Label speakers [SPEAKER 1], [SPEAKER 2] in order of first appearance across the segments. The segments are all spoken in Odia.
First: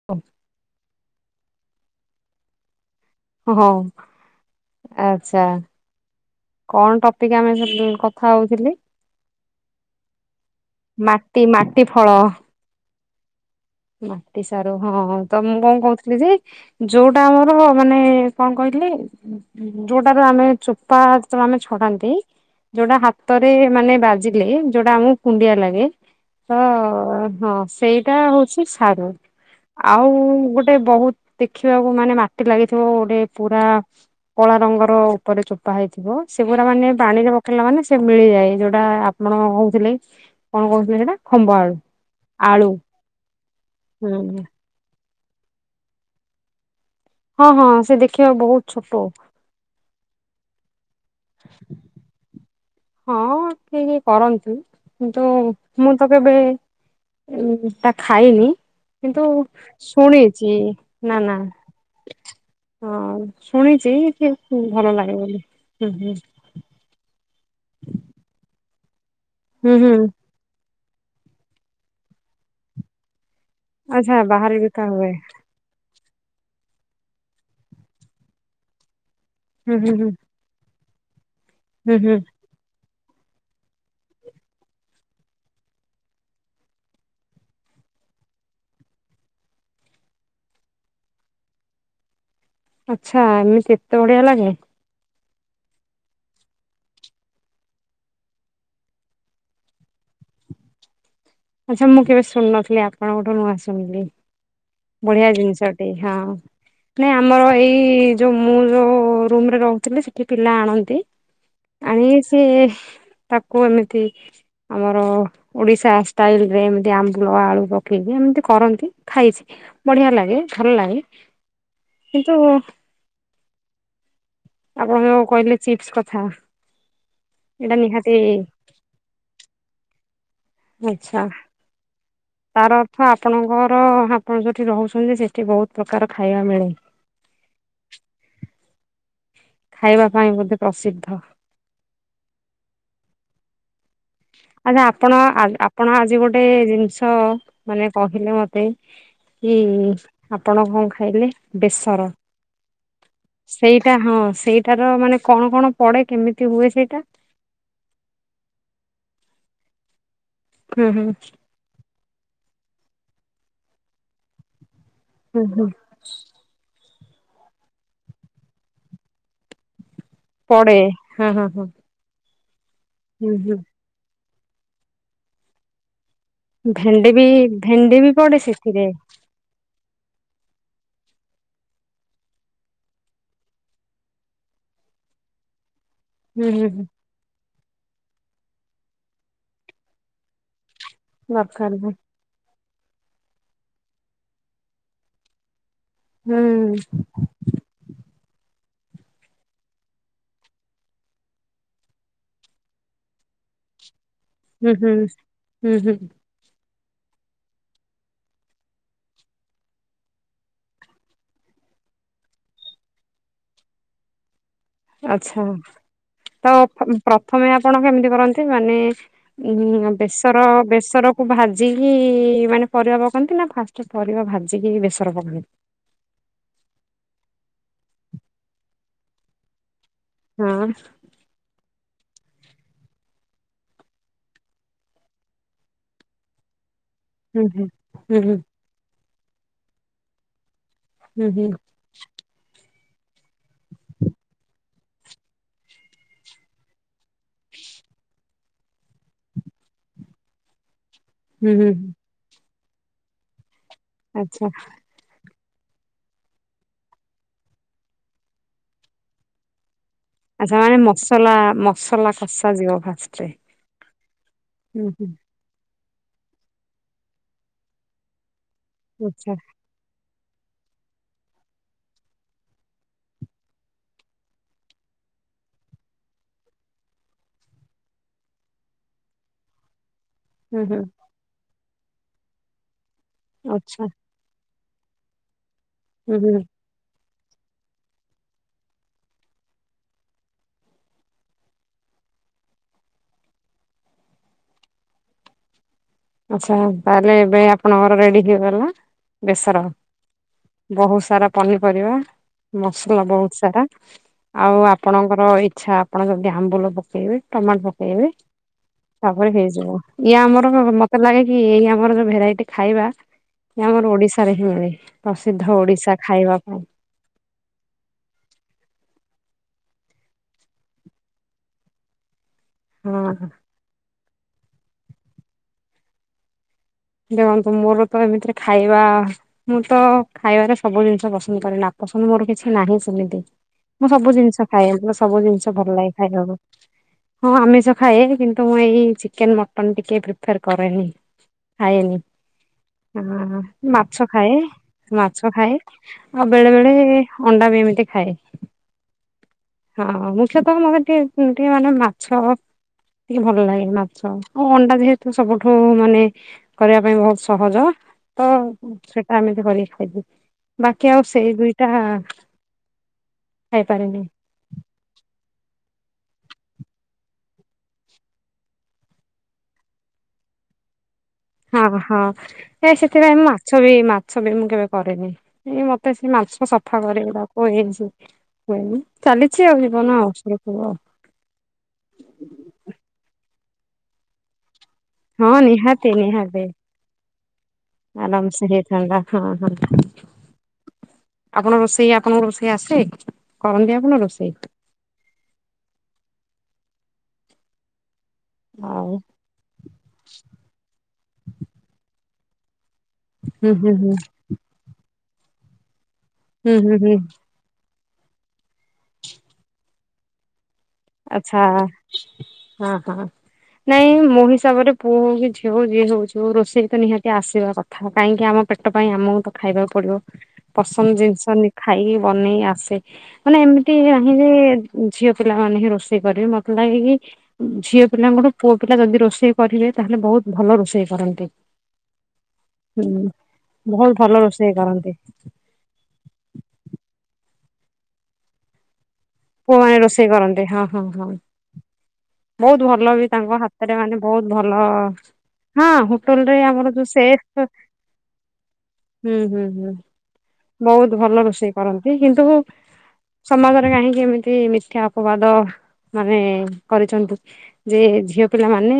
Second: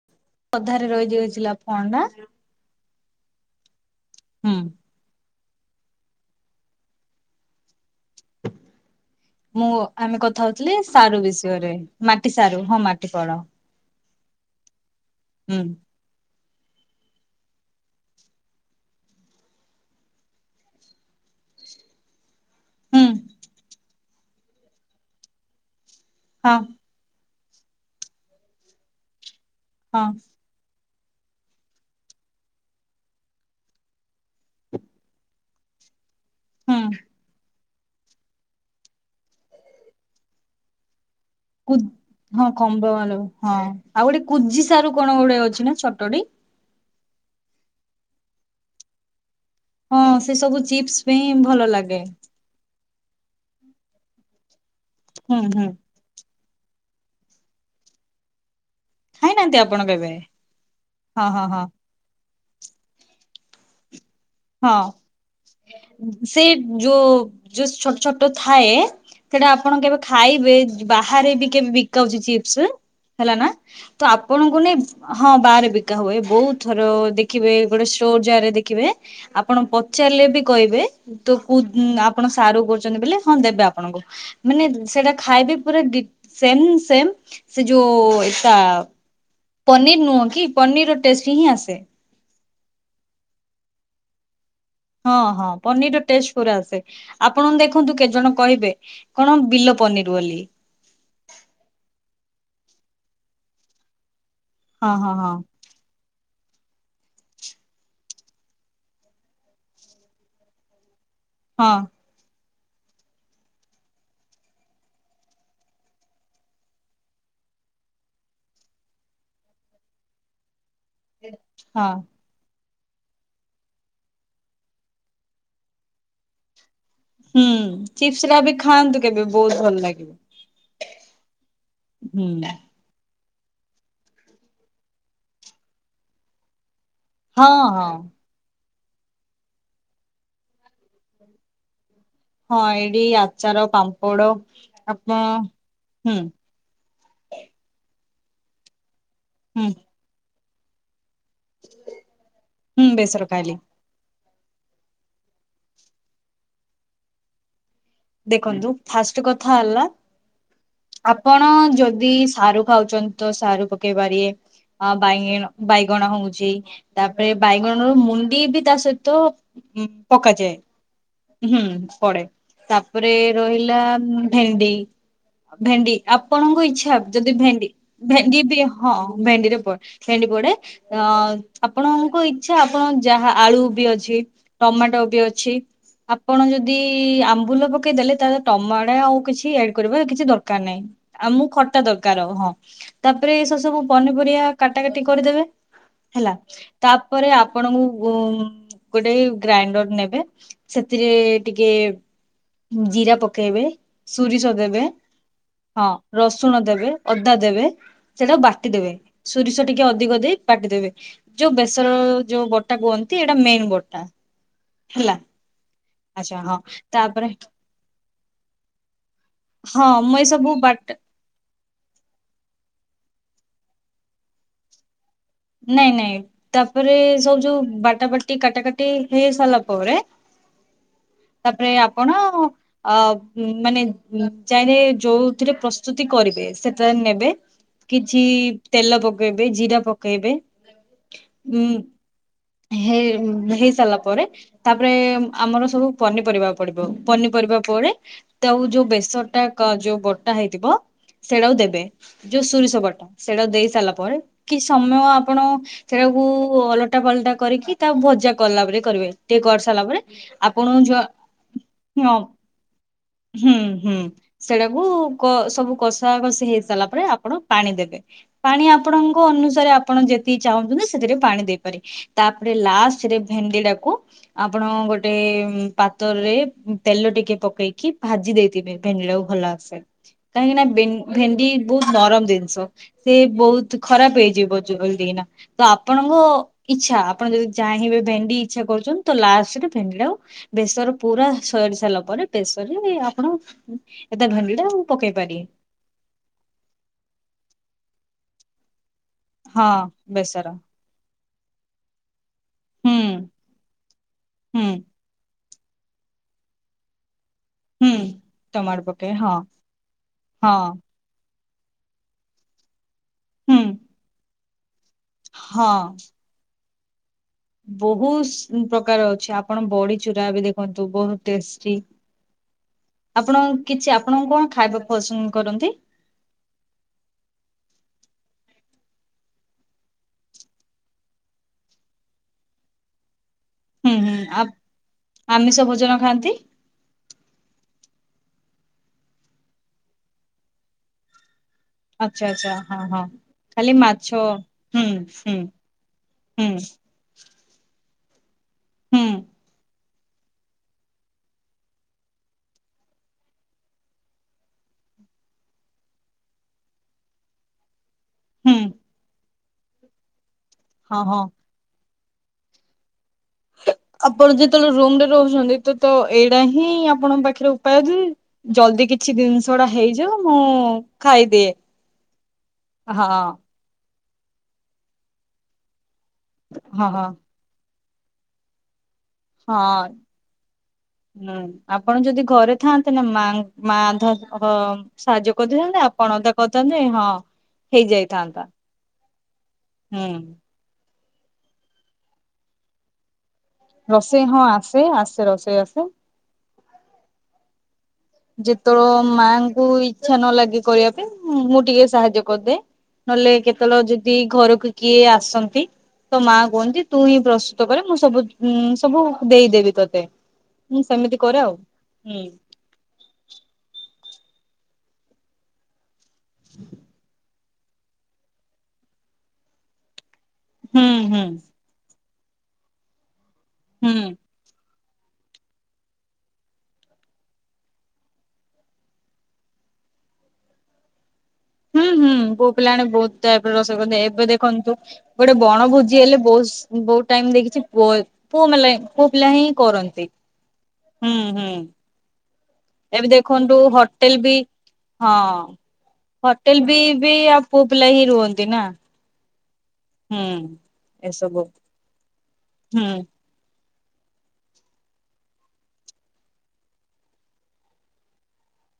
[SPEAKER 1] [unintelligible]
[SPEAKER 2] ଅଧାରେ ରହିଯାଇଥିଲା ଫଣ୍ଡ।
[SPEAKER 1] ହଁ ହଉ।
[SPEAKER 2] ହୁଁ।
[SPEAKER 1] ଆଚ୍ଛା। କଣ ଟପିକ ଆମେ [unintelligible] କଥା ହଉଥିଲି?
[SPEAKER 2] ମୁଁ ଆମେ କଥା ହଉଥିଲି ସାରୁ
[SPEAKER 1] ମାଟି
[SPEAKER 2] ବିଷୟରେ।
[SPEAKER 1] ମାଟି ଫଳ
[SPEAKER 2] ମାଟି ସାରୁ, ହଁ ମାଟି ପଡ।
[SPEAKER 1] ମାଟି ସାରୁ, ହଁ ତ ମୁଁ
[SPEAKER 2] ହୁଁ।
[SPEAKER 1] କଣ କହୁ [unintelligible] ଯୋଉଟା ଆମର ମାନେ କଣ କହିଲେ ଯୋଉଟାରୁ ଆମେ ଚୋପା [unintelligible] ଆମେ ଛଡାନ୍ତି, ଯୋଉଟା
[SPEAKER 2] ହୁଁ
[SPEAKER 1] ହାତରେ ମାନେ ବାଜିଲେ ଯୋଉଟା ଆମକୁ କୁଣ୍ଡିଆ ଲାଗେ, ତ
[SPEAKER 2] ହଁ
[SPEAKER 1] ହଁ ସେଇଟା ହଉଛି ସାରୁ,
[SPEAKER 2] ହଁ
[SPEAKER 1] ଆଉ ଗୋଟେ ବହୁ ଦେଖିବାକୁ ମାନେ ମାଟି ଲାଗିଥିବ, ଗୋଟେ ପୁରା କଳା ରଙ୍ଗ ର ଉପରେ ଚୋପା ହେଇଥିବ। ସେ ପୁରା ମାନେ
[SPEAKER 2] ହୁଁ
[SPEAKER 1] ପାଣିରେ ପକେଇଲା ମାନେ ସେ ମିଳିଯାଏ ଯୋଉଟା ଆପଣ କହୁଥିଲେ। କଣ କହୁଥିଲେ ସେଇଟା?
[SPEAKER 2] କୁ, ହଁ କମ୍ବଆଳୁ, ହଁ ଆଉ ଗୋଟେ
[SPEAKER 1] ହୁଁ
[SPEAKER 2] କୁଜି ସାରୁ କଣ ଗୋଟେ ଅଛି ନା ଛୋଟଟି।
[SPEAKER 1] ହଁ ହଁ ସେ ଦେଖିବା ବହୁତ ଛୋଟ।
[SPEAKER 2] ହଁ ସେ ସବୁ ଚିପ୍ସ ପାଇଁ ଭଲ ଲାଗେ।
[SPEAKER 1] ହଁ ଟିକେ କରନ୍ତୁ କିନ୍ତୁ
[SPEAKER 2] ହୁଁ ହୁଁ
[SPEAKER 1] ମୁଁ ତ କେବେ ଉ ତା ଖାଇନି। କିନ୍ତୁ
[SPEAKER 2] ଖାଇନାହାନ୍ତି ଆପଣ କେବେ?
[SPEAKER 1] ଶୁଣିଚି ନାଁ
[SPEAKER 2] ହଁ
[SPEAKER 1] ନାଁ।
[SPEAKER 2] ହଁ ହଁ
[SPEAKER 1] ହଁ ଶୁଣିଚି କି
[SPEAKER 2] ହଁ।
[SPEAKER 1] ଭଲ ଲାଗେ ବୋଲି ହୁଁ ହୁଁ।
[SPEAKER 2] ସେ ଯୋଉ ଯୋଉ ଛୋଟ ଛୋଟ ଥାଏ ସେଟା
[SPEAKER 1] ହୁଁ
[SPEAKER 2] ଆପଣ
[SPEAKER 1] ହୁଁ
[SPEAKER 2] କେବେ ଖାଇବେ। ବାହାରେ ବି [unintelligible] ବିକାଉଛି ଚିପ୍ସି ହେଲା ନାଁ। ତ
[SPEAKER 1] ଆଚ୍ଛା ବାହାରେ
[SPEAKER 2] ଆପଣଙ୍କୁ ନେଇ
[SPEAKER 1] ବିକା ହୁଏ
[SPEAKER 2] ହଁ ବାହାରେ ବିକ୍ ବିକା ହୁଏ ବହୁତ୍ ଥର ଦେଖିବେ ଗୋଟେ ସୋ ଯାରେ ଦେଖିବେ ଆପଣ
[SPEAKER 1] ହୁଁ ହୁଁ ହୁଁ
[SPEAKER 2] ପଚାରିଲେ ବି କହିବେ ତ କୋଉ
[SPEAKER 1] ହୁଁ ହୁଁ
[SPEAKER 2] ଆପଣ ସାରୁ କରୁଚନ୍ତି ବୋଲି ହଁ ଦେବେ ଆପଣଙ୍କୁ। ମାନେ ସେଟା ଖାଇବେ ପୁରା ଡି ସେମ୍ ସେମ୍ ସେ ଯୋଉ ଏଇଟା ପନିର୍ ନୁହଁ କି ପନିର୍ ର ଟେଷ୍ଟି ହିଁ ଆସେ।
[SPEAKER 1] ଆଚ୍ଛା ଏମିତି ଏତେ ବଢିଆ ଲାଗେ।
[SPEAKER 2] ହଁ ହଁ ପନିର୍ ର ଟେଷ୍ଟ୍ ପୁର ଆସେ ଆପଣ ଦେଖନ୍ତୁ କେତେ ଜଣ କହିବେ। କଣ ବିଲ ପନିର୍ ବୋଲି।
[SPEAKER 1] ଆଚ୍ଛା ମୁଁ କେବେ ଶୁଣୁ ନଥିଲି ଆପଣଙ୍କଠୁ ନୂଆ ଶୁଣିଲି
[SPEAKER 2] ହଁ ହଁ ହଁ
[SPEAKER 1] ବଢିଆ ଜିନିଷ। ଟେ ହଁ। ନାଇଁ ଆମର ଏଇ ଯୋଉ ମୁଁ ଯୋଉଁ ରୁମ୍ ରେ ରହୁଥିଲି ସେଠି ପିଲା ଆଣନ୍ତି।
[SPEAKER 2] ହଁ।
[SPEAKER 1] ଣି ସିଏ ତାକୁ ଏମିତି ଆମର ଓଡିଶା ଆସ ଷ୍ଟାଇଲ୍ରରେ ଏମିତି ଆମ୍ବୁଲ ଆଳୁ ପକେଇକି ଏମିତି କରନ୍ତି ଖାଇଚି ବଢ଼ିଆ ଲାଗେ ଭଲ ଲାଗେ।
[SPEAKER 2] ହଁ।
[SPEAKER 1] ତୁ ଆପଣ ଯୋଉ କହିଲେ ଚିପ୍ସ କଥା।
[SPEAKER 2] ହୁଁ
[SPEAKER 1] ଏଇଟା ନିହାତି
[SPEAKER 2] ଚିପ୍ସ ଟା ବି ଖାଆନ୍ତୁ କେବେ ବହୁତ୍ ଭଲ ଲାଗିବ।
[SPEAKER 1] ଆଚ୍ଛା।
[SPEAKER 2] ହୁଁ ଡା।
[SPEAKER 1] ତାର ଅର୍ଥ ଆପଣଙ୍କର ଆପଣ ଯଉଠି ରହୁଚନ୍ତି ସେଠି ବହୁତ୍ ପ୍ରକାର ଖାଇବା ମିଳେ।
[SPEAKER 2] ହଁ ହଁ।
[SPEAKER 1] ଖାଇବା ପାଇଁ ବୋଧେ ପ୍ରସିଦ୍ଧ।
[SPEAKER 2] ହଁ ଏଇଡି ଆଚାର ପାମ୍
[SPEAKER 1] ଆଚ୍ଛା ଆପଣ ଆପଣ
[SPEAKER 2] ହୁଁ
[SPEAKER 1] ଆଜି ଗୋଟେ ଜିନିଷ ତ ମାନେ କହିଲେ ମୋତେ କି
[SPEAKER 2] ହୁଁ
[SPEAKER 1] ଆପଣ କଣ ଖାଇଲେ? ବେଶର
[SPEAKER 2] ହୁଁ ବେସର ଖାଇଲି
[SPEAKER 1] ସେଇ ସେଟା ହଁ ସେଇଟାର ମାନେ କଣ କଣ ପଡେ କେମିତି ହୁଏ ସେଇଟା?
[SPEAKER 2] ଦେଖନ୍ତୁ ଫାଷ୍ଟ କଥା ହେଲା
[SPEAKER 1] ହୁଁ ହୁଁ
[SPEAKER 2] ଆପଣ ଯଦି ଯି ସାରୁ ଖାଉଚନ୍ତି ତ ସାରୁ ପକେଇପାରିବେ ଓ
[SPEAKER 1] ହୁଁ
[SPEAKER 2] ବାଇଗଣ
[SPEAKER 1] ହୁଁ
[SPEAKER 2] ବାଇ ଗଣ ହଉଚି ତାପରେ ବାଇଗଣ ର ମୁଣ୍ଡି ବି ତା ସହିତ ଉଁ
[SPEAKER 1] ପଡେ ହଁ ହଁ
[SPEAKER 2] ପକାଯାଏ ହୁଁ
[SPEAKER 1] ହଁ
[SPEAKER 2] ପଡେ। ତାପରେ
[SPEAKER 1] ହୁଁ ହୁଁ
[SPEAKER 2] ରହିଲା ଭେଣ୍ଡି ଭେଣ୍ଡି। ଆପଣଙ୍କ ଇଚ୍ଛା
[SPEAKER 1] ଭେଣ୍ଡି ବି
[SPEAKER 2] ଯଦି ଭେଣ୍ଡି
[SPEAKER 1] ପଡେ
[SPEAKER 2] ଭେଣ୍ଡି ବି
[SPEAKER 1] ସେଥିରେ
[SPEAKER 2] ହଁ ଭେଣ୍ଡିରେ ପଡେ। ଫେଣ୍ଡି ପଡେ ଅ ଆପଣଙ୍କ ଇଛା ଆପଣ ଯାହା ଆଳୁ ବି ଅଛି। ଟମାଟୋ ବି ଅଛି। ଆପଣ
[SPEAKER 1] ହୁଁ ହୁଁ
[SPEAKER 2] ଯଦି
[SPEAKER 1] ହୁଁ
[SPEAKER 2] ଆମ୍ବୁଲ ପକେଇଦେଲେ ତାହେଲେ ଟମାଟା ଆଉ କିଛି ଆଡ କରିବା କିଛି ଦରକାର ନାହିଁ। ଆଉମକୁ
[SPEAKER 1] ଦରକାର
[SPEAKER 2] ଖଟା
[SPEAKER 1] ହୁଁ
[SPEAKER 2] ଦରକାର ହଁ ତାପରେ ଏ ସେ ସବୁ ପନିପରିବା କାଟା କାଟି କରିଦେବେ। ହେଲା ତା ପରେ ଆପଣଙ୍କୁ ଗୋ ଉଁ ଗୋଟେ ଗ୍ରାଇଣ୍ଡର ନେବେ ସେଥିରେ ଟିକେ ହୁଁ ଜିରା ପକେଇବେ ସୁରିଷ
[SPEAKER 1] ହୁଁ
[SPEAKER 2] ଦେବେ
[SPEAKER 1] ହୁଁ
[SPEAKER 2] ହଁ
[SPEAKER 1] ହୁଁ
[SPEAKER 2] ରସ୍ ସୁଣ ଦେବେ ଅଦା ଦେବେ ସେଇଟାକୁ ବାଟିଦବେ ସୁରିଷ ଟିକେ ଅଧିକ ଦେଇ ବାଟିଦେବେ। ଯୋଉ ବେସର ଯୋଉ ବଟା କୁହନ୍ତି ଏଇଟା ମେନ୍ ବଟା। ହେଲା
[SPEAKER 1] ଆଛା
[SPEAKER 2] ଆଚ୍ଛା
[SPEAKER 1] ତ
[SPEAKER 2] ହଁ
[SPEAKER 1] ପ୍ର ଉଁ
[SPEAKER 2] ତାପରେ
[SPEAKER 1] ପ୍ରଥମେ ଆପଣ କେମିତି କରନ୍ତି ମାନେ ଉଁ
[SPEAKER 2] ହଁ
[SPEAKER 1] [unintelligible]
[SPEAKER 2] ମୁଁ ଏ
[SPEAKER 1] ବେସର
[SPEAKER 2] ସବୁ ବାଟ
[SPEAKER 1] ବେସର କୁ ଭାଜିକି ମାନେ ପରିବା ପକାନ୍ତି ନା ଫାଷ୍ଟ ପରିବା ଭାଜିକି ବେସର ପକାନ୍
[SPEAKER 2] ନାଇଁ ନାଇଁ ତାପରେ ସବୁ ଯୋଉ ବାଟା ବାଟି କାଟା କାଟି ହେଇ ସାରିଲା ପରେ
[SPEAKER 1] ହଁ।
[SPEAKER 2] ତାପ୍ରେ ଆପଣ ଅ ଉଁ ମାନେ ଉଁ ଚାହିଁରେ ଯୋଉଥିରେ ପ୍ରସ୍ତୁତି କରିବେ ସେଟା ନେ ବେ
[SPEAKER 1] ହୁଁ ହୁଁ ହୁଁ
[SPEAKER 2] କିଛି
[SPEAKER 1] ହୁଁ
[SPEAKER 2] ତେଲ ପକେଇବେ ଜିରା ପକେଇବେ।
[SPEAKER 1] ହୁଁ ହୁଁ।
[SPEAKER 2] ହେ ଉଁ ହେଇ ସାରିଲା ପରେ ତାପରେ ହୁଁ ଆମର ସବୁ ପନିପରିବା ପଡିବ ପନିପରିବା ପରେ ତାକୁ ଯୋଉ ବେସରଟା କ ଯୋଉ ବଟା ହେଇଥିବ
[SPEAKER 1] ହୁଁ
[SPEAKER 2] ସେଇଟାକୁ
[SPEAKER 1] ହୁଁ।
[SPEAKER 2] ଦେବେ ଯୋଉ ସୁରିଷ ବଟା ସେଇଟାକୁ ଦେଇ ସାରିଲା ପରେ
[SPEAKER 1] ଆଚ୍ଛା
[SPEAKER 2] କିଛି ସମୟ ଆପଣ ସେଟାକୁ ଓଲଟା ପାଲଟା କରିକି ତାକୁ ଭଜା କଲା ପରି କରିବେ ଟିକେ କରିସାରିଲା ପରେ
[SPEAKER 1] ଆଚ୍ଛା ମାନେ
[SPEAKER 2] ଆପଣଙ୍କୁ ଝୁଅ
[SPEAKER 1] ମସଲା ମସଲା
[SPEAKER 2] ହୁଁ
[SPEAKER 1] କଷା ଯିବ ଫାଷ୍ଟରେ।
[SPEAKER 2] [unintelligible] ହୁଁ ହୁଁ। ସେଇଟାକୁ
[SPEAKER 1] ହୁଁ ହୁଁ
[SPEAKER 2] କ ସବୁ କସ୍ ଥା କଷି ହେଇସାରିଲା ପରେ ଆପଣ ପାଣି ଦେବେ ପାଣି ଆପଣଙ୍କ
[SPEAKER 1] ଆଚ୍ଛା
[SPEAKER 2] ଅନୁସାରେ ଆ ପଣ ଯେତିକି ଚାହୁଁଛନ୍ତି ସେଥିରେ ପାଣି ଦେଇପାରି ତାପରେ ଲାଷ୍ଟରେ ଭେଣ୍ଡିଟାକୁ ଆପଣ ଗୋଟେ ଉଁ ପାତରରେ ଉଁ ତେଲ ଟିକେ ପକେଇକି ଭାଜି ଦେଇଥିବେ ଭେଣ୍ଡିଟାକୁ ଭଲ ଆସ୍ [unintelligible] କାହିଁକି
[SPEAKER 1] ହୁଁ
[SPEAKER 2] ନା
[SPEAKER 1] ହୁଁ
[SPEAKER 2] ବେନ୍ ଭେଣ୍ଡି ବୋହୁତ ନରମ ଦିନିଷ ସିଏ ବୋହୁତ
[SPEAKER 1] ଆଚ୍ଛା
[SPEAKER 2] ଖରାପ ହେଇଯିବ। ଜୁଗ୍ଲଦିକିନା ତ
[SPEAKER 1] ହୁଁ
[SPEAKER 2] ଆପଣଙ୍କ
[SPEAKER 1] ହୁଁ।
[SPEAKER 2] ଇଚ୍ଛା ଆ ଆପଣ ଯଦି ଚାହିଁବେ ଭେଣ୍ଡି ଇଚ୍ଛା କରୁଛନ୍ତି ତ ଲାଷ୍ଟରେ ଭେଣ୍ଡିଟାକୁ ବେସର ପୁରା ସରି ସାରିଲା ପରେ ପେସରରେ ଆପଣ ଉଁ ଏ ତା ଭାଣ୍ଡିଟାଉ ପକେଇ ପାରିବି।
[SPEAKER 1] ଆଚ୍ଛା ତାହେଲେ ଏବେ ଆପଣଙ୍କର ରେଡି ହେଇଗଲା ବେସର।
[SPEAKER 2] ହଁ ବେସର
[SPEAKER 1] ବୋହୁ ସାରା ପନିପରିବା
[SPEAKER 2] ହୁଁ
[SPEAKER 1] ମସଲା ବୋହୁତ ସାରା ଆଉ
[SPEAKER 2] ହୁଁ
[SPEAKER 1] ଆପଣଙ୍କର ଇଚ୍ଛା ଆପଣ ଯଦି ଆମ୍ବୁଲ ପକେଇବେ। ଟମାଟ
[SPEAKER 2] ହୁଁ
[SPEAKER 1] ପକେଇବେ
[SPEAKER 2] ଟମାଟୋ ପକେଇ ହଁ
[SPEAKER 1] ତାପରେ ହେଇଯିବ ଇଏ ଆମର
[SPEAKER 2] ହଁ
[SPEAKER 1] [unintelligible] ମ ତେ ଲାଗେ କି ଏଇ ଆମର ଯୋଉ ଭେରାଇଟି ଖାଇବା
[SPEAKER 2] ହୁଁ
[SPEAKER 1] ଇଏ ଆମର ଓଡିଶାରେ ହିଁ ମିଳେ। ପ୍ରସିଦ୍ଧ ଓଡିଶା ଖାଇବା ପାଇଁ
[SPEAKER 2] ବୋହୁସ୍ ଉଁ ପ୍ରକାର ଅଛି ଆପଣ ବଡି ଚୁରା ଏବ ଦେଖନ୍ତୁ ବୋହୁତ ଟେଷ୍ଟି।
[SPEAKER 1] ହଁ
[SPEAKER 2] ଆପଣଙ୍କୁ କିଛି ଆପଣଙ୍କୁ କଁ ଖାଇବା ପସନ୍ଦ କରନ୍ତି?
[SPEAKER 1] ଦେଖନ୍ତୁ ମୋର ତ ଏମିତିରେ ଖାଇବା ମୁଁ ତ ଖାଇବାରେ ସବୁ ଜିନିଷ ପସନ୍ଦ କରେ ନାପସନ୍ଦ ମୋର କିଛି ନାହିଁ ସେମିତି। ମୁଁ
[SPEAKER 2] ହୁଁ
[SPEAKER 1] ସବୁ
[SPEAKER 2] ହୁଁ ଆଉ
[SPEAKER 1] ଜିନିଷ ଖାଏ ମୁଁ ସବୁ ଜିନିଷ
[SPEAKER 2] ଆମିଷ
[SPEAKER 1] ଭଲ ଲାଗେ
[SPEAKER 2] ଭୋଜନ ଖାଆନ୍ତି
[SPEAKER 1] ଖାଇବାକୁ। ହଁ ଆମିଷ ଖାଏ କିନ୍ତୁ ମୁଁ ଏଇ ଚିକେନ୍ ମଟନ୍ ଟିକେ ପ୍ରିଫର୍ କରେନି। ଖାଏନି
[SPEAKER 2] ଆଚ୍ଛା ଆଚ୍ଛା ହଁ ହଁ।
[SPEAKER 1] ଆଁ ମୁଁ ମାଛ ଖାଏ
[SPEAKER 2] ହୁଁ
[SPEAKER 1] ମାଛ
[SPEAKER 2] ହୁଁ
[SPEAKER 1] ଖାଏ। ଆଉ
[SPEAKER 2] ହୁଁ
[SPEAKER 1] ବେଳେ ବେଳେ ଅଣ୍ଡା ବି ଏମିତି ଖାଏ।
[SPEAKER 2] ହୁଁ।
[SPEAKER 1] ହଁ ମୁଖ୍ୟତଃ ମତେ ଟିକେ ଉଁ ଟିକେ ମାନେ ମାଛ ଟିକେ ଭଲ ଲାଗେ ମାଛ ଆଉ ଅଣ୍ଡା ଯେହେତୁ ସବୁଠୁ ମାନେ କରିବା ପାଇଁ ବହୁତ ସହଜ। ତ
[SPEAKER 2] ହୁଁ
[SPEAKER 1] ସେଟା ଏମିତି କରିକି ଖାଇଚୁ ବାକି ଆଉ
[SPEAKER 2] ହଁ ହଁ।
[SPEAKER 1] ସେଇ ଦୁଇଟା ଖାଇପାରେନି
[SPEAKER 2] ଆପଣ ଯେତେବେଳେ ରୁମରେ ରହୁଛନ୍ତି ତ ତ ଏଇଡା ହିଁ ଆପଣଙ୍କ ପାଖରେ ଉପାୟ ଜେ ଜଲଦି କିଛି ଜିନିଷଡା ହେଇଯାଉ ମୁଁ ଖାଇଦିଏ
[SPEAKER 1] ହଁ ହଁ ନାଇଁ
[SPEAKER 2] ହଁ
[SPEAKER 1] ସେଥିପାଇଁ ମୁଁ ମାଛ ବି ମାଛ ବି ମୁଁ କେବେ କରେନି ଏ ମତେ ସେ ମାଛ ସଫା
[SPEAKER 2] ହଁ ହଁ।
[SPEAKER 1] କରିବାକୁ ତାକୁ [inaudible] ଚାଲିଛି ଆଉ ଜୀବନ
[SPEAKER 2] ହଁ
[SPEAKER 1] ଆଉ ସୁରୁଖୁରୁ ଆଉ।
[SPEAKER 2] ହୁଁ ଆପଣ ଯଦି ଘରେ ଥାଆନ୍ତେ ନା ମା ମାଧ
[SPEAKER 1] ହଁ
[SPEAKER 2] ସାହାଯ୍ୟ କରିଦେଇଥାନ୍ତେ ଆପଣ ତା କହିଥାନ୍ତେ ହଁ।
[SPEAKER 1] ଆରାମ
[SPEAKER 2] ହେଇଯାଇଥାନ୍ତା
[SPEAKER 1] ସେ ହେଇଥାନ୍ତା ହଁ ହଁ।
[SPEAKER 2] ହୁଁ।
[SPEAKER 1] ଆପଣ ରୋଷେଇ ଆପଣଙ୍କୁ ରୋଷେଇ ଆସେ? କରନ୍ତି ଆପଣ
[SPEAKER 2] ରୋଷେଇ ହଁ ଆସେ ଆସେ ରୋଷେଇ ଆସେ।
[SPEAKER 1] ଆଉ
[SPEAKER 2] ଯେତେବେଳେ ମାଙ୍କୁ ଇଛା ନ ଲାଗେ କରିବା ପାଇଁ ମୁଁ ଟିକେ ସାହାଯ୍ୟ କରିଦେଏ। ନହେଲେ
[SPEAKER 1] ହୁଁ ହୁଁ
[SPEAKER 2] କେତେବେଳେ
[SPEAKER 1] ହୁଁ
[SPEAKER 2] ଯଦି ଘରକୁ କିଏ ଆସନ୍ତି ତ ମା
[SPEAKER 1] ହୁଁ ହୁଁ
[SPEAKER 2] କୁହନ୍ତି
[SPEAKER 1] ହୁଁ
[SPEAKER 2] ତୁ ହିଁ ପ୍ରସ ତ କରେ ମୁଁ ସବୁ ସବୁ ଦେଇଦେବି ତତେ ମୁଁ ସେମିତି
[SPEAKER 1] ଆଚ୍ଛା
[SPEAKER 2] କରେ ଆଉ ହୁଁ।
[SPEAKER 1] ହଁ ହଁ ନାଇଁ ମୋ ହିସାବରେ ପୁଅ ହଉ କି ଝିଅ ହଉ ଯିଏ ହଉଛି ଯୋଉ ରୋଷେଇ ତ ନିହାତି ଆସିବା କଥା କାହିଁକି ଆମ ପେଟ ପାଇଁ ଆମକୁ ତ ଖାଇବାକୁ ପଡିବ।
[SPEAKER 2] ହୁଁ
[SPEAKER 1] ପସନ୍ଦ
[SPEAKER 2] ହୁଁ
[SPEAKER 1] ଜିନିଷ ଖାଇକି ବନେଇ ଆସେ ମାନେ ଏମିତି
[SPEAKER 2] ହୁଁ।
[SPEAKER 1] ନାହିଁ ଯେ ଝିଅ ପିଲାମାନେ ହିଁ ରୋଷେଇ କରିବେ ମତେ ଲାଗେକି ଝିଅ ପିଲାଙ୍କଠୁ ପୁଅ ପିଲା ଯଦି ରୋଷେଇ କରିବେ ତାହେଲେ ବହୁତ ଭଲ ରୋଷେଇ କରନ୍ତି।
[SPEAKER 2] ହୁଁ ହୁଁ ପୁଅ ପିଲାମାନେ
[SPEAKER 1] ହୁଁ
[SPEAKER 2] ବହୁତ ଟାଇପରେ ରୋଷେଇ
[SPEAKER 1] ବହୁତ
[SPEAKER 2] କରିଦିଏ
[SPEAKER 1] ଭଲ
[SPEAKER 2] ଏବେ
[SPEAKER 1] ରୋଷେଇ
[SPEAKER 2] ଦେଖନ୍ତୁ
[SPEAKER 1] କରନ୍ତି
[SPEAKER 2] ଗୋଟେ ବଣ ଭୋଜି ହେଲେ ବହୁତ ବହୁତ ଟାଇମ ଦେଖିଛି ପୁଅ ପୁଅମାଲେ ପୁଅ ପିଲା ହିଁ
[SPEAKER 1] ମାନେ
[SPEAKER 2] କରନ୍ତି
[SPEAKER 1] ରୋଷେଇ ହଁ ହଁ ହଁ।
[SPEAKER 2] ହୁଁ ହୁଁ।
[SPEAKER 1] ବହୁତ ଭଲ ବି
[SPEAKER 2] ଏବେ
[SPEAKER 1] ତାଙ୍କ
[SPEAKER 2] ଦେଖନ୍ତୁ
[SPEAKER 1] ହାତରେ ମାନେ
[SPEAKER 2] ହୋଟେଲ
[SPEAKER 1] ବହୁତ
[SPEAKER 2] ବି
[SPEAKER 1] ଭଲ
[SPEAKER 2] ହଁ
[SPEAKER 1] ହଁ ରେ
[SPEAKER 2] ହୋଟେଲ
[SPEAKER 1] ଆମର
[SPEAKER 2] ବି
[SPEAKER 1] ଯୋଉ
[SPEAKER 2] ବି
[SPEAKER 1] ସେଫ୍
[SPEAKER 2] ପୁଅପିଲା ହିଁ ରୁହନ୍ତି ନା?
[SPEAKER 1] ହୁଁ ହୁଁ ହୁଁ
[SPEAKER 2] ହୁଁ।
[SPEAKER 1] ବହୁତ ଭଲ
[SPEAKER 2] ଏସବୁ
[SPEAKER 1] ରୋଷେଇ କରନ୍ତି କିନ୍ତୁ
[SPEAKER 2] ହୁଁ ହେଁ
[SPEAKER 1] ସମାଜରେ କାହିଁକି କେମିତି ମିଥ୍ୟା ଅପବାଦ ମାନେ କରିଛନ୍ତି ଯେ ଝିଅ ପିଲା ମାନେ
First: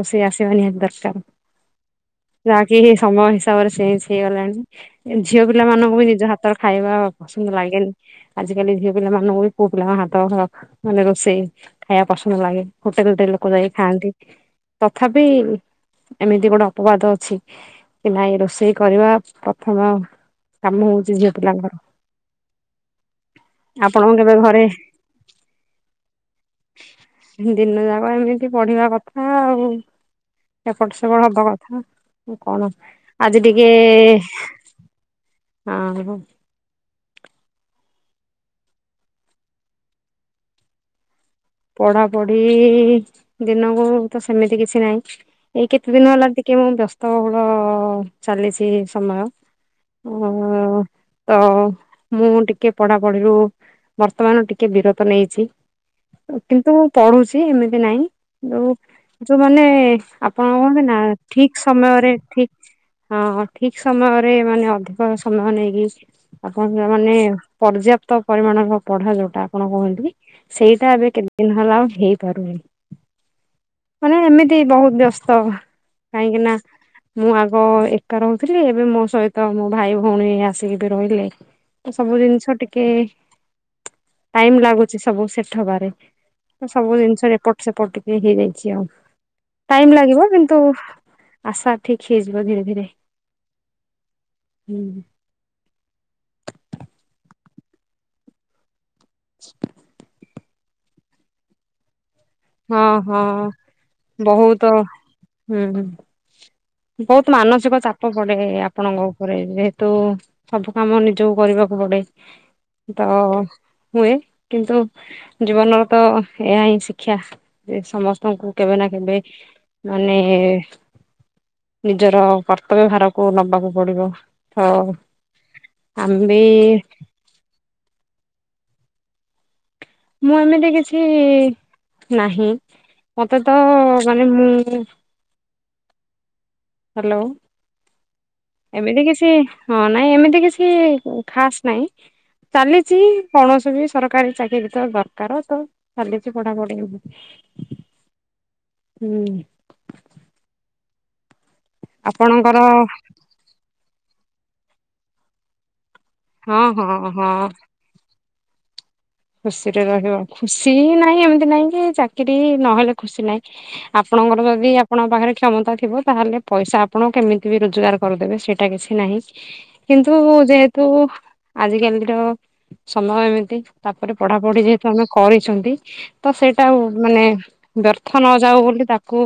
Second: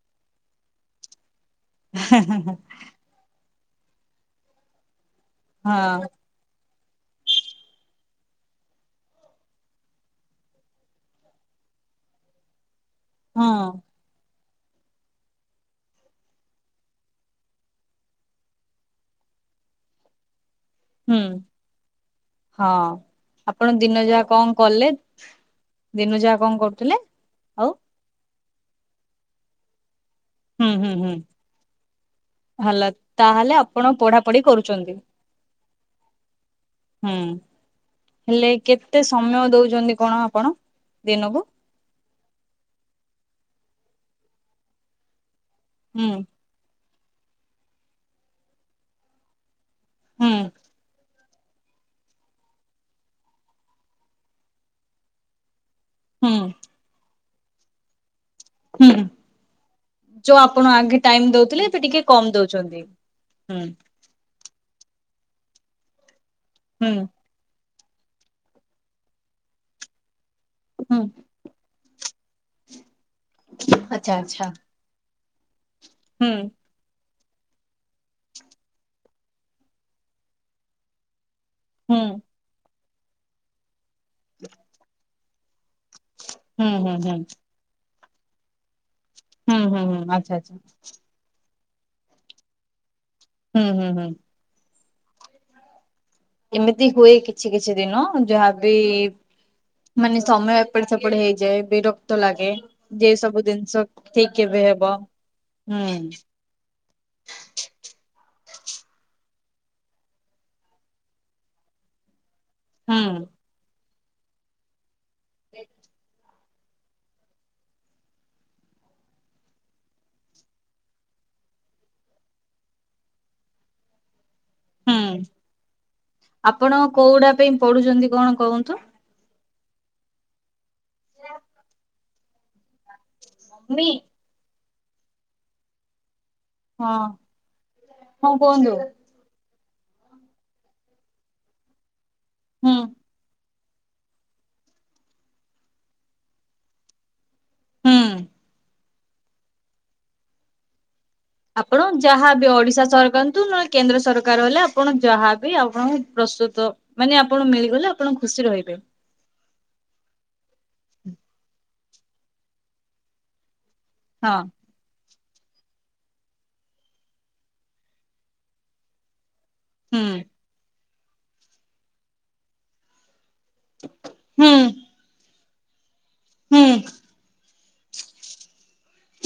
[SPEAKER 1] ରୋଷେଇ ଆସିବା ନିହାତି ଦରକାର।
[SPEAKER 2] ହେଁ
[SPEAKER 1] ଯାହାକି ସମୟ ହିସାବରେ ସେନସେ ହେଇଗଲାଣି ଝିଅ ପିଲାମାନଙ୍କୁ ବି
[SPEAKER 2] ହେଁ
[SPEAKER 1] ନିଜ ହାତ ର ଖାଇବା ପସନ୍ଦ ଲାଗେନି ଆଜିିକାଲି ଝିଅ ପିଲା ମାନଙ୍କୁ ବି ପୁଅ ପିଲାଙ୍କ ହାତ ହଁ ମାନେ ରୋଷେଇ ଖାଇବା ପସନ୍ଦ ଲାଗେ। ହୋଟେଲଟେ
[SPEAKER 2] ହଁ
[SPEAKER 1] ଲୋକ ଯାଇକି ଖାଆନ୍ତି ତଥାପି ଏମିତି ଗୋଟେ ଅପବାଦ ଅଛି କି ନାଇଁ ରୋଷେଇ କରିବା ପ୍ରଥମ କାମ ହଉଛି
[SPEAKER 2] ହଁ ହୁଁ
[SPEAKER 1] ଝିଅ ପିଲାଙ୍କର
[SPEAKER 2] ହଁ। ଦିନ
[SPEAKER 1] ଆପଣ
[SPEAKER 2] ଯାହା କଣ କଲେ ଦିନ ଯାକ କଣ କରୁଥିଲେ? ଆଉ
[SPEAKER 1] ଦିନ ଯାକ ଏମିତି ପଢିବା କଥା ଆଉ।
[SPEAKER 2] ହୁଁ
[SPEAKER 1] ଏପଟ
[SPEAKER 2] ହୁଁ ହୁଁ
[SPEAKER 1] ସେପଟ ହବା କଥା କଣ ଆଜି ଟିକେ
[SPEAKER 2] ଛନ୍ତି।
[SPEAKER 1] ହଁ ହ।
[SPEAKER 2] ହୁଁ। ହେଲେ କେତେ ସମୟ ଦଉଛନ୍ତି କଣ ଆପଣ ଦିନକୁ?
[SPEAKER 1] ପଢାପଢି ଦିନକୁ ତ ସେମିତି କିଛି ନାହିଁ ଏଇ କେତେ
[SPEAKER 2] ହୁଁ
[SPEAKER 1] ଦିନ ହେଲା ଟି କି ମୁଁ ବ୍ୟସ୍ତବହୁଳ ଚାଲିଛି ସମୟ
[SPEAKER 2] ହୁଁ
[SPEAKER 1] ଉଁ ତ ମୁଁ ଟିକେ ପଢ଼ାପଢ଼ିରୁ ବର୍ତ୍ତମାନ ଟିକେ ବିରତ ନେଇଛି।
[SPEAKER 2] ହୁଁ
[SPEAKER 1] କିନ୍ତୁ ମୁଁ ପଢୁଛି ଏମିତି ନାହିଁ। ଯୋଉ
[SPEAKER 2] ହୁଁ
[SPEAKER 1] ଯୋଉମାନେ
[SPEAKER 2] ଯୋଉ
[SPEAKER 1] ଆପଣ କହନ୍ତି
[SPEAKER 2] ଆଗେ
[SPEAKER 1] ନା
[SPEAKER 2] ଟାଇମ ଦଉଥିଲେ
[SPEAKER 1] ଠିକ
[SPEAKER 2] ଏବେ ଟିକେ
[SPEAKER 1] ସମୟରେ
[SPEAKER 2] କମ ଦଉଛନ୍ତି
[SPEAKER 1] ଠିକ ହଁ
[SPEAKER 2] ହୁଁ
[SPEAKER 1] ଠିକ୍ ସମୟରେ ମାନେ ଅଧିକ ସମୟ ନେଇକି ଆପଣ
[SPEAKER 2] ହୁଁ
[SPEAKER 1] ମାନେ। ପର୍ଯ୍ୟାପ୍ତ ପରିମାଣର ପଢ଼ା ଯୋଉଟା ଆପଣ କୁହନ୍ତି ସେଇ ଏ
[SPEAKER 2] ହୁଁ
[SPEAKER 1] କେତ୍ ଦିନ ହେଲା ଆଉ ହେଇପାରୁନି
[SPEAKER 2] ଆଚ୍ଛା
[SPEAKER 1] ମାନେ
[SPEAKER 2] ଆଚ୍ଛା
[SPEAKER 1] ଏମିତି ବହୁତ ବ୍ୟସ୍ତ ତ
[SPEAKER 2] ହୁଁ
[SPEAKER 1] କାହିଁକି ନା। ମୁଁ ଆଗ ଏକା ରହୁଥିଲି ଏବେ ମୋ ସହିତ ମୋ ଭାଇ ଭଉଣୀ ଆସିକି ବି ରହିଲେ।
[SPEAKER 2] ହୁଁ
[SPEAKER 1] ସବୁ ଜିନିଷ ଟିକେ ଟାଇମ୍ ଲାଗୁଛି ସବୁ ସେ
[SPEAKER 2] ହୁଁ
[SPEAKER 1] ସବୁ
[SPEAKER 2] ହୁଁ ହୁଁ
[SPEAKER 1] ଜିନିଷ ଏପଟ ସେପଟ ଟିକ ହେଇଯାଇଛି ଆଉ।
[SPEAKER 2] ହୁଁ ହୁଁ
[SPEAKER 1] ଟାଇମ
[SPEAKER 2] ହୁଁ
[SPEAKER 1] ଲାଗିବ
[SPEAKER 2] ଆଚ୍ଛା
[SPEAKER 1] କିନ୍ତୁ
[SPEAKER 2] ଆଚ୍ଛା।
[SPEAKER 1] ଆଶା ଠିକ୍ ହେଇଯିବ ଧୀରେ ଧୀରେ।
[SPEAKER 2] ହୁଁ ହୁଁ ହୁଁ।
[SPEAKER 1] ହୁଁ।
[SPEAKER 2] ଏମିତି ହୁଏ କିଛି କିଛି ଦିନ ଯାହାବି ମାନେ- ସମୟ ଏପଟେ ସେପଟେ ହେଇଯାଏ ବିରକ୍ତ ଲାଗେ
[SPEAKER 1] ହଁ
[SPEAKER 2] ଯେ
[SPEAKER 1] ହଁ
[SPEAKER 2] ସବୁ ଜିନିଷ ଠିକ୍
[SPEAKER 1] ବହୁତ
[SPEAKER 2] କେବେ ହବ ହୁଁ।
[SPEAKER 1] ବହୁତ ମାନସିକ ଚାପ। ପଡ଼େ ଆପଣଙ୍କ ଉପରେ ଯେହେତୁ ସବୁ କାମ ନିଜକୁ କରିବାକୁ ପଡ଼େ।
[SPEAKER 2] ହୁଁ
[SPEAKER 1] ତ ହୁଏ କିନ୍ତୁ ଜୀବନର ତ ଏହା ହିଁ ଶିକ୍ ଶିକ୍ଷା ଯେ ସମସ୍ତଙ୍କୁ କେବେ ନା କେବେ ମାନେ ନିଜର କର୍ତ୍ତବ୍ୟ ଭାରକୁ ନବାକୁ ପଡ଼ିବ। ହଁ ଆମେ ବି
[SPEAKER 2] କୋଉଡ଼ା ପାଇଁ ପଢୁଛନ୍ତି କଣ କହନ୍ତୁ?
[SPEAKER 1] ମୁଁ ଏମିତି କିଛି ନାହିଁ ମତେ ତ
[SPEAKER 2] ମି
[SPEAKER 1] ମାନେ ମୁଁ
[SPEAKER 2] ହଁ
[SPEAKER 1] ହ୍ୟାଲୋ
[SPEAKER 2] ହଁ କୁହନ୍ତୁ
[SPEAKER 1] ଏମିତି କିଛି ହଁ ନାଇଁ ଏମିତି କିଛି ଖାସ୍ ନହିଁ
[SPEAKER 2] ହୁଁ
[SPEAKER 1] ଚାଲିଛି କୌଣସି ବି ସରକାରୀ ଚାକିରୀତ ଦରକାର ତ ଚାଲିଛି ପଢ଼ାପଢ଼ି।
[SPEAKER 2] ହୁଁ।
[SPEAKER 1] ହୁଁ।
[SPEAKER 2] ଆପଣ ଯାହାବି
[SPEAKER 1] ଆପଣଙ୍କର
[SPEAKER 2] ଓଡ଼ିଶା ସରକାର ତୁ ନ କେନ୍ଦ୍ର ସରକାର ହେଲେ ଆପଣ ଯାହାବି ଆପଣ
[SPEAKER 1] ହଁ
[SPEAKER 2] ପ୍ରସ୍ତୁତ
[SPEAKER 1] ହଁ
[SPEAKER 2] ମାନେ
[SPEAKER 1] ହଁ
[SPEAKER 2] ଆପଣ ମିଳିଗଲେ ଆପଣ ଖୁସି ରହିବେ।
[SPEAKER 1] ଖୁସିରେ ରହିବ ଖୁସି ନାହିଁ ଏମିତି ନାଇଁ କି ଚାକିରି ନହେଲେ ଖୁସି ନାହିଁ
[SPEAKER 2] ହଁ
[SPEAKER 1] ଆପଣଙ୍କର ଯଦି ଆପଣଙ୍କ ପାଖରେ କ୍ଷମତା ଥିବ ତାହେଲେ ପଇସା ଆପଣ କେମିତି ବି ରୋଜଗାର କରିଦେବେ ସେଇଟା କିଛି ନାହିଁ।
[SPEAKER 2] ହୁଁ
[SPEAKER 1] କିନ୍ତୁ ଯେହେତୁ ଆଜିକାଲିର ସମୟ ଏମିତି ତାପରେ
[SPEAKER 2] ହୁଁ
[SPEAKER 1] ପଢ଼ାପଢ଼ି ଯେହେତୁ ତମେ କରିଛନ୍ତି ତ
[SPEAKER 2] ହୁଁ
[SPEAKER 1] ସେଇଟା ଆଉ ମାନେ ବ୍ୟର୍ଥ ନ ଯାଉ ବୋଲି ତାକୁ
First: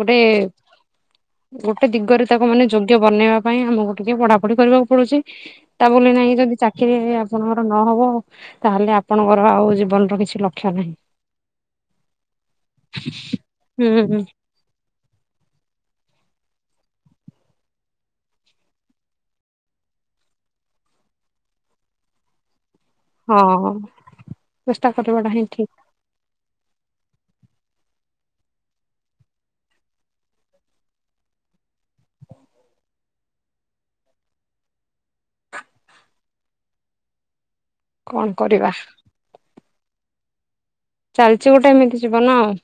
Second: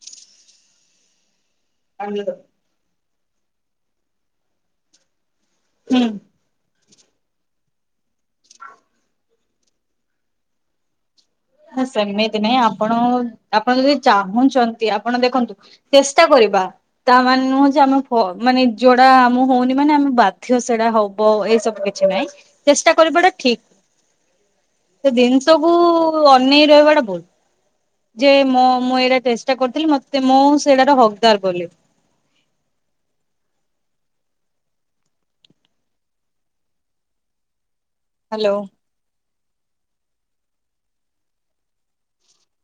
[SPEAKER 1] ଗୋଟେ ଗୋଟେ ଦିଗରେ ତାକୁ ମାନେ- ଯୋଗ୍ୟ ବନେଇବା ପାଇଁ ଆମକୁ ଟିକେ ପଢ଼ା ପଢ଼ି କରିବାକୁ ପଡ଼ୁଛି ତା
[SPEAKER 2] ହୁଁ।
[SPEAKER 1] ବୋଲି ନାଇଁ ଯଦି ଚାକ୍ ଚାକିରୀ ଆପଣଙ୍କର ନହବ ତାହେଲେ ଆପଣଙ୍କର ଆଉ ଜୀବନର କିଛି ଲକ୍ଷ୍ୟ ନାହିଁ।
[SPEAKER 2] ସେମିତି ନାହିଁ ଆପଣ ଆପଣ ଯଦି
[SPEAKER 1] ହୁଁ
[SPEAKER 2] ଚାହୁଁଛନ୍ତି ଆପଣ ଦେଖନ୍ତୁ ଚେଷ୍ଟା କରିବା। ତା ମାନେ ନୁହଁ ଯେ ଆମ ମାନେ ଯୋଉଟା ଆମ ହଉନି ମାନେ ଆମେ ବାଧ୍ୟ ସେଟା ହବ ଏଇ ସବୁ। କିଛି ନାହିଁ ଚେଷ୍ଟା କରିବାଟା
[SPEAKER 1] ହଁ
[SPEAKER 2] ଠିକ୍
[SPEAKER 1] ଚେଷ୍ଟା
[SPEAKER 2] ତ
[SPEAKER 1] କରିବାଟା ହିଁ ଠିକ
[SPEAKER 2] ଜିନିଷକୁୁ ଅନେଇ ରହିବାଟା ଭୁଲ୍। ଯେ ମୋ ମୁଁ ଏଇଟା ଚେଷ୍ଟା କରୁଥିଲି ମତେ ମୁଁ ସେଇଟ ର ହକଦାର୍ ବୋଲି।
[SPEAKER 1] କଣ
[SPEAKER 2] ହ୍ୟାଲୋ
[SPEAKER 1] କରିବା। ଚାଲିଛି ଗୋଟେ ଏମିତି ଯିବନ ଆଉ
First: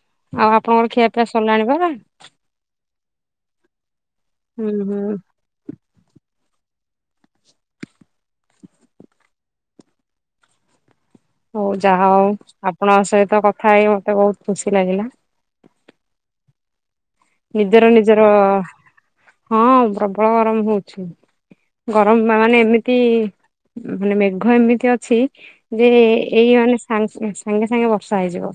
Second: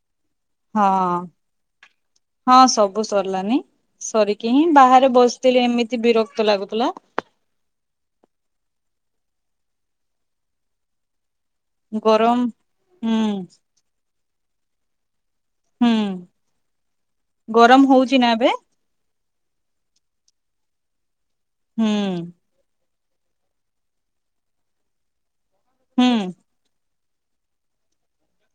[SPEAKER 2] ହଁ
[SPEAKER 1] ଆପଣଙ୍କର ଖିଆ ପିଆ ସରିଲାଣି ପରା।
[SPEAKER 2] ହଁ ସବୁ ସରିଲାନି ସରିକି ହିଁ
[SPEAKER 1] ହୁଁ
[SPEAKER 2] ବାହାରେ
[SPEAKER 1] ହୁଁ
[SPEAKER 2] ବସିଥିଲି ଏମିତି ବିରକ୍ତ ଲାଗୁଥିଲା।
[SPEAKER 1] ହଉ ଯାହା ହଉ
[SPEAKER 2] ଗରମ
[SPEAKER 1] ଆପଣଙ୍କ
[SPEAKER 2] ହୁଁ
[SPEAKER 1] ସହିତ କଥା ହେଇ ମତେ ବହୁତ ଖୁସି ଲାଗିଲା
[SPEAKER 2] ହୁଁ ଗରମ
[SPEAKER 1] ନିଜର
[SPEAKER 2] ହଉଛି
[SPEAKER 1] ନିଜର
[SPEAKER 2] ନା ଏବେ
[SPEAKER 1] ହଁ ପ୍ରବଳ ଗରମ ହଉଛି
[SPEAKER 2] ହୁଁ
[SPEAKER 1] ଗରମ ମାନେ ଏମି- ତି ମାନେ ମେଘ ଏମିତି ଅଛି ଯେ
[SPEAKER 2] ହୁଁ।
[SPEAKER 1] ଏଇ ମାନେ ସା ସାଙ୍ଗେ ସାଙ୍ଗେ ବର୍ଷା ହେଇଯିବ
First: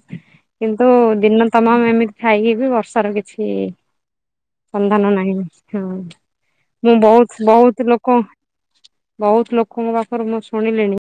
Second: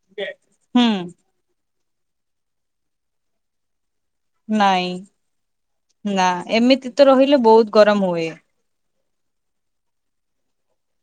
[SPEAKER 2] ହୁଁ
[SPEAKER 1] କିନ୍ତୁ ଦିନ ତମ ଏମିତି ଖାଇକି ବି ବର୍ଷାର କିଛି
[SPEAKER 2] ନାଇଁ
[SPEAKER 1] ସନ୍ଧାନ ନାହିଁ ହଁ
[SPEAKER 2] ନା ଏମିତି
[SPEAKER 1] ମୁଁ
[SPEAKER 2] ତ ରହିଲେ
[SPEAKER 1] ବହୁତ ବହୁତ
[SPEAKER 2] ଗରମ
[SPEAKER 1] ଲୋକ
[SPEAKER 2] ହୁଏ।
[SPEAKER 1] ବହୁତ ଲୋକଙ୍କ ପାଖରୁ ମୁଁ ଶୁଣିଲିଣି